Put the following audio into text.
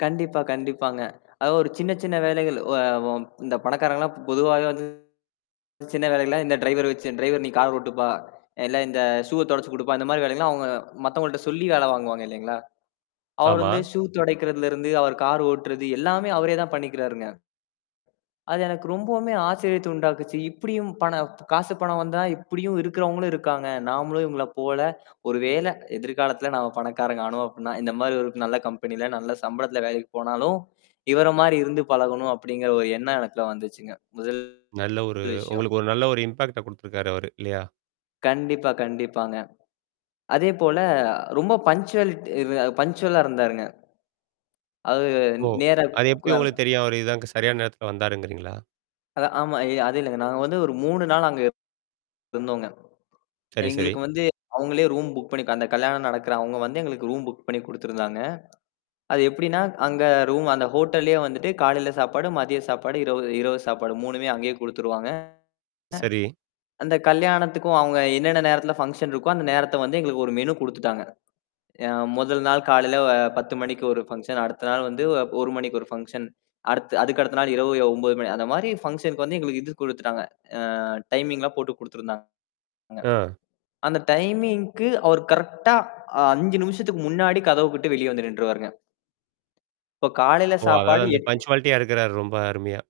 கண்டிப்பா, கண்டிப்பாங்க. அதாவது ஒரு சின்ன சின்ன வேலைகள். ஒ வம் இந்த பணக்காரங்க எல்லாம் பொதுவாக வந்து சின்ன வேலைக்கெல்லாம் இந்த ட்ரைவர் வச்சு "ட்ரைவர் நீ கார் ஓட்டுப்பா! இல்ல இந்த ஷூவ தொடச்சு குடுப்பா" இந்தமாரி வேலை எல்லாம் அவுங்க, மத்தவங்கள்ட சொல்லி வேலை வாங்குவாங்க இல்லேங்களா! அவர் ஆமா. வந்து ஷூ தொடைக்குறதுல இருந்து, அவர் கார் ஓட்டுறது எல்லாமே அவரே தான் பண்ணிக்கிறாருங்க. அது எனக்கு ரொம்பவுமே ஆச்சரியத்த உண்டாக்குச்சு. இப்பிடியும் பண காசு, பணம் வந்தா இப்பிடியும் இருக்கிறவங்களும் இருக்காங்க. நாமளும் இவுங்கள போல ஒருவேள எதிர்காலத்தில நாம பணக்காரங்க ஆனோம் அப்புட்ன்னா, இந்தமாரி ஒரு நல்ல கம்பெனில, நல்ல சம்பளத்துல வேலைக்கு போனாலும், இவர மாரி இருந்து பழகணும் அப்பிடிங்கிற ஒரு எண்ணம் எனக்குள்ள வந்துச்சுங்க. முதல் நல்ல ஒரு விஷயம். உங்களுக்கு ஒரு நல்ல ஒரு இம்பாக்ட்ட கொடுத்துருக்காரு அவரு. இல்லயா? கண்டிப்பா, கண்டிப்பாங்க. அதே போல ரொம்ப பங்க்ச்சுவாலிட் இரு பங்க்ச்சுவலா இருந்தாருங்க. அது ஓ! நேர, அது கு எப்பிடி உங்களுக்குத் தெரியும். அவரு இதான் அங்க சரியான நேரத்துல வந்தாருங்கிறீங்களா? அது ஆமா. எ அது இல்லேங்க. நாங்க வந்து ஒரு 3 நாள் அங்க இருந்தோங்க. சரி, சரி. எங்களுக்கு வந்து அவுங்களே ரூம் புக் பண்ணி அந்த கல்யாணம் நடக்கிற அவுங்க வந்து எங்களுக்கு ரூம் புக் பண்ணி குடுத்துருந்தாங்க. அது எப்பிடின்னா, அங்க ரூம் அந்த ஹோட்டல்லயே வந்துட்டு காலையில சாப்பாடு, மதிய சாப்பாடு, இரவு, இரவு சாப்பாடு 3மே அங்கேயே குடுத்துடுவாங்க. சரி. அந்தக் கல்யாணத்துக்கும் அவுங்க என்னென்னா நேரத்துல ஃபங்சன் இருக்கோ அந்த நேரத்த வந்து எங்களுக்கு ஒரு மெனு குடுத்துட்டாங்க. யா முதல் நாள் காலையில 10:00 மணிக்கு ஒரு ஃபங்சன் அடுத்தநாள் வந்து 1:00 மணிக்கு ஒரு ஃபங்சன். அடுத்து அதுக்கடுத்த நாள் இரவு ய 9:00 மணி அந்தமாரி ஃபங்சனுக்கு வந்து எங்களுக்கு இது குடுத்துட்டாங்க. அ டைமிங்லாம் போட்டுக் குடுத்துருந்தாங்க. ஆ, அந்த டைமிங்க்கு அவரு கரெக்ட்டா அ 5 நிமிஷத்துக்கு முன்னாடி கதவுக்கிட்ட வெளிய வந்து நிண்டுருவாருங்க. இப்ப காலையில ஓ! அதாவது சாப்பாடு அந்த எட் பன்ச்சுவாலிட்டியா இருக்கிறாரு ரொம்ப அருமையா.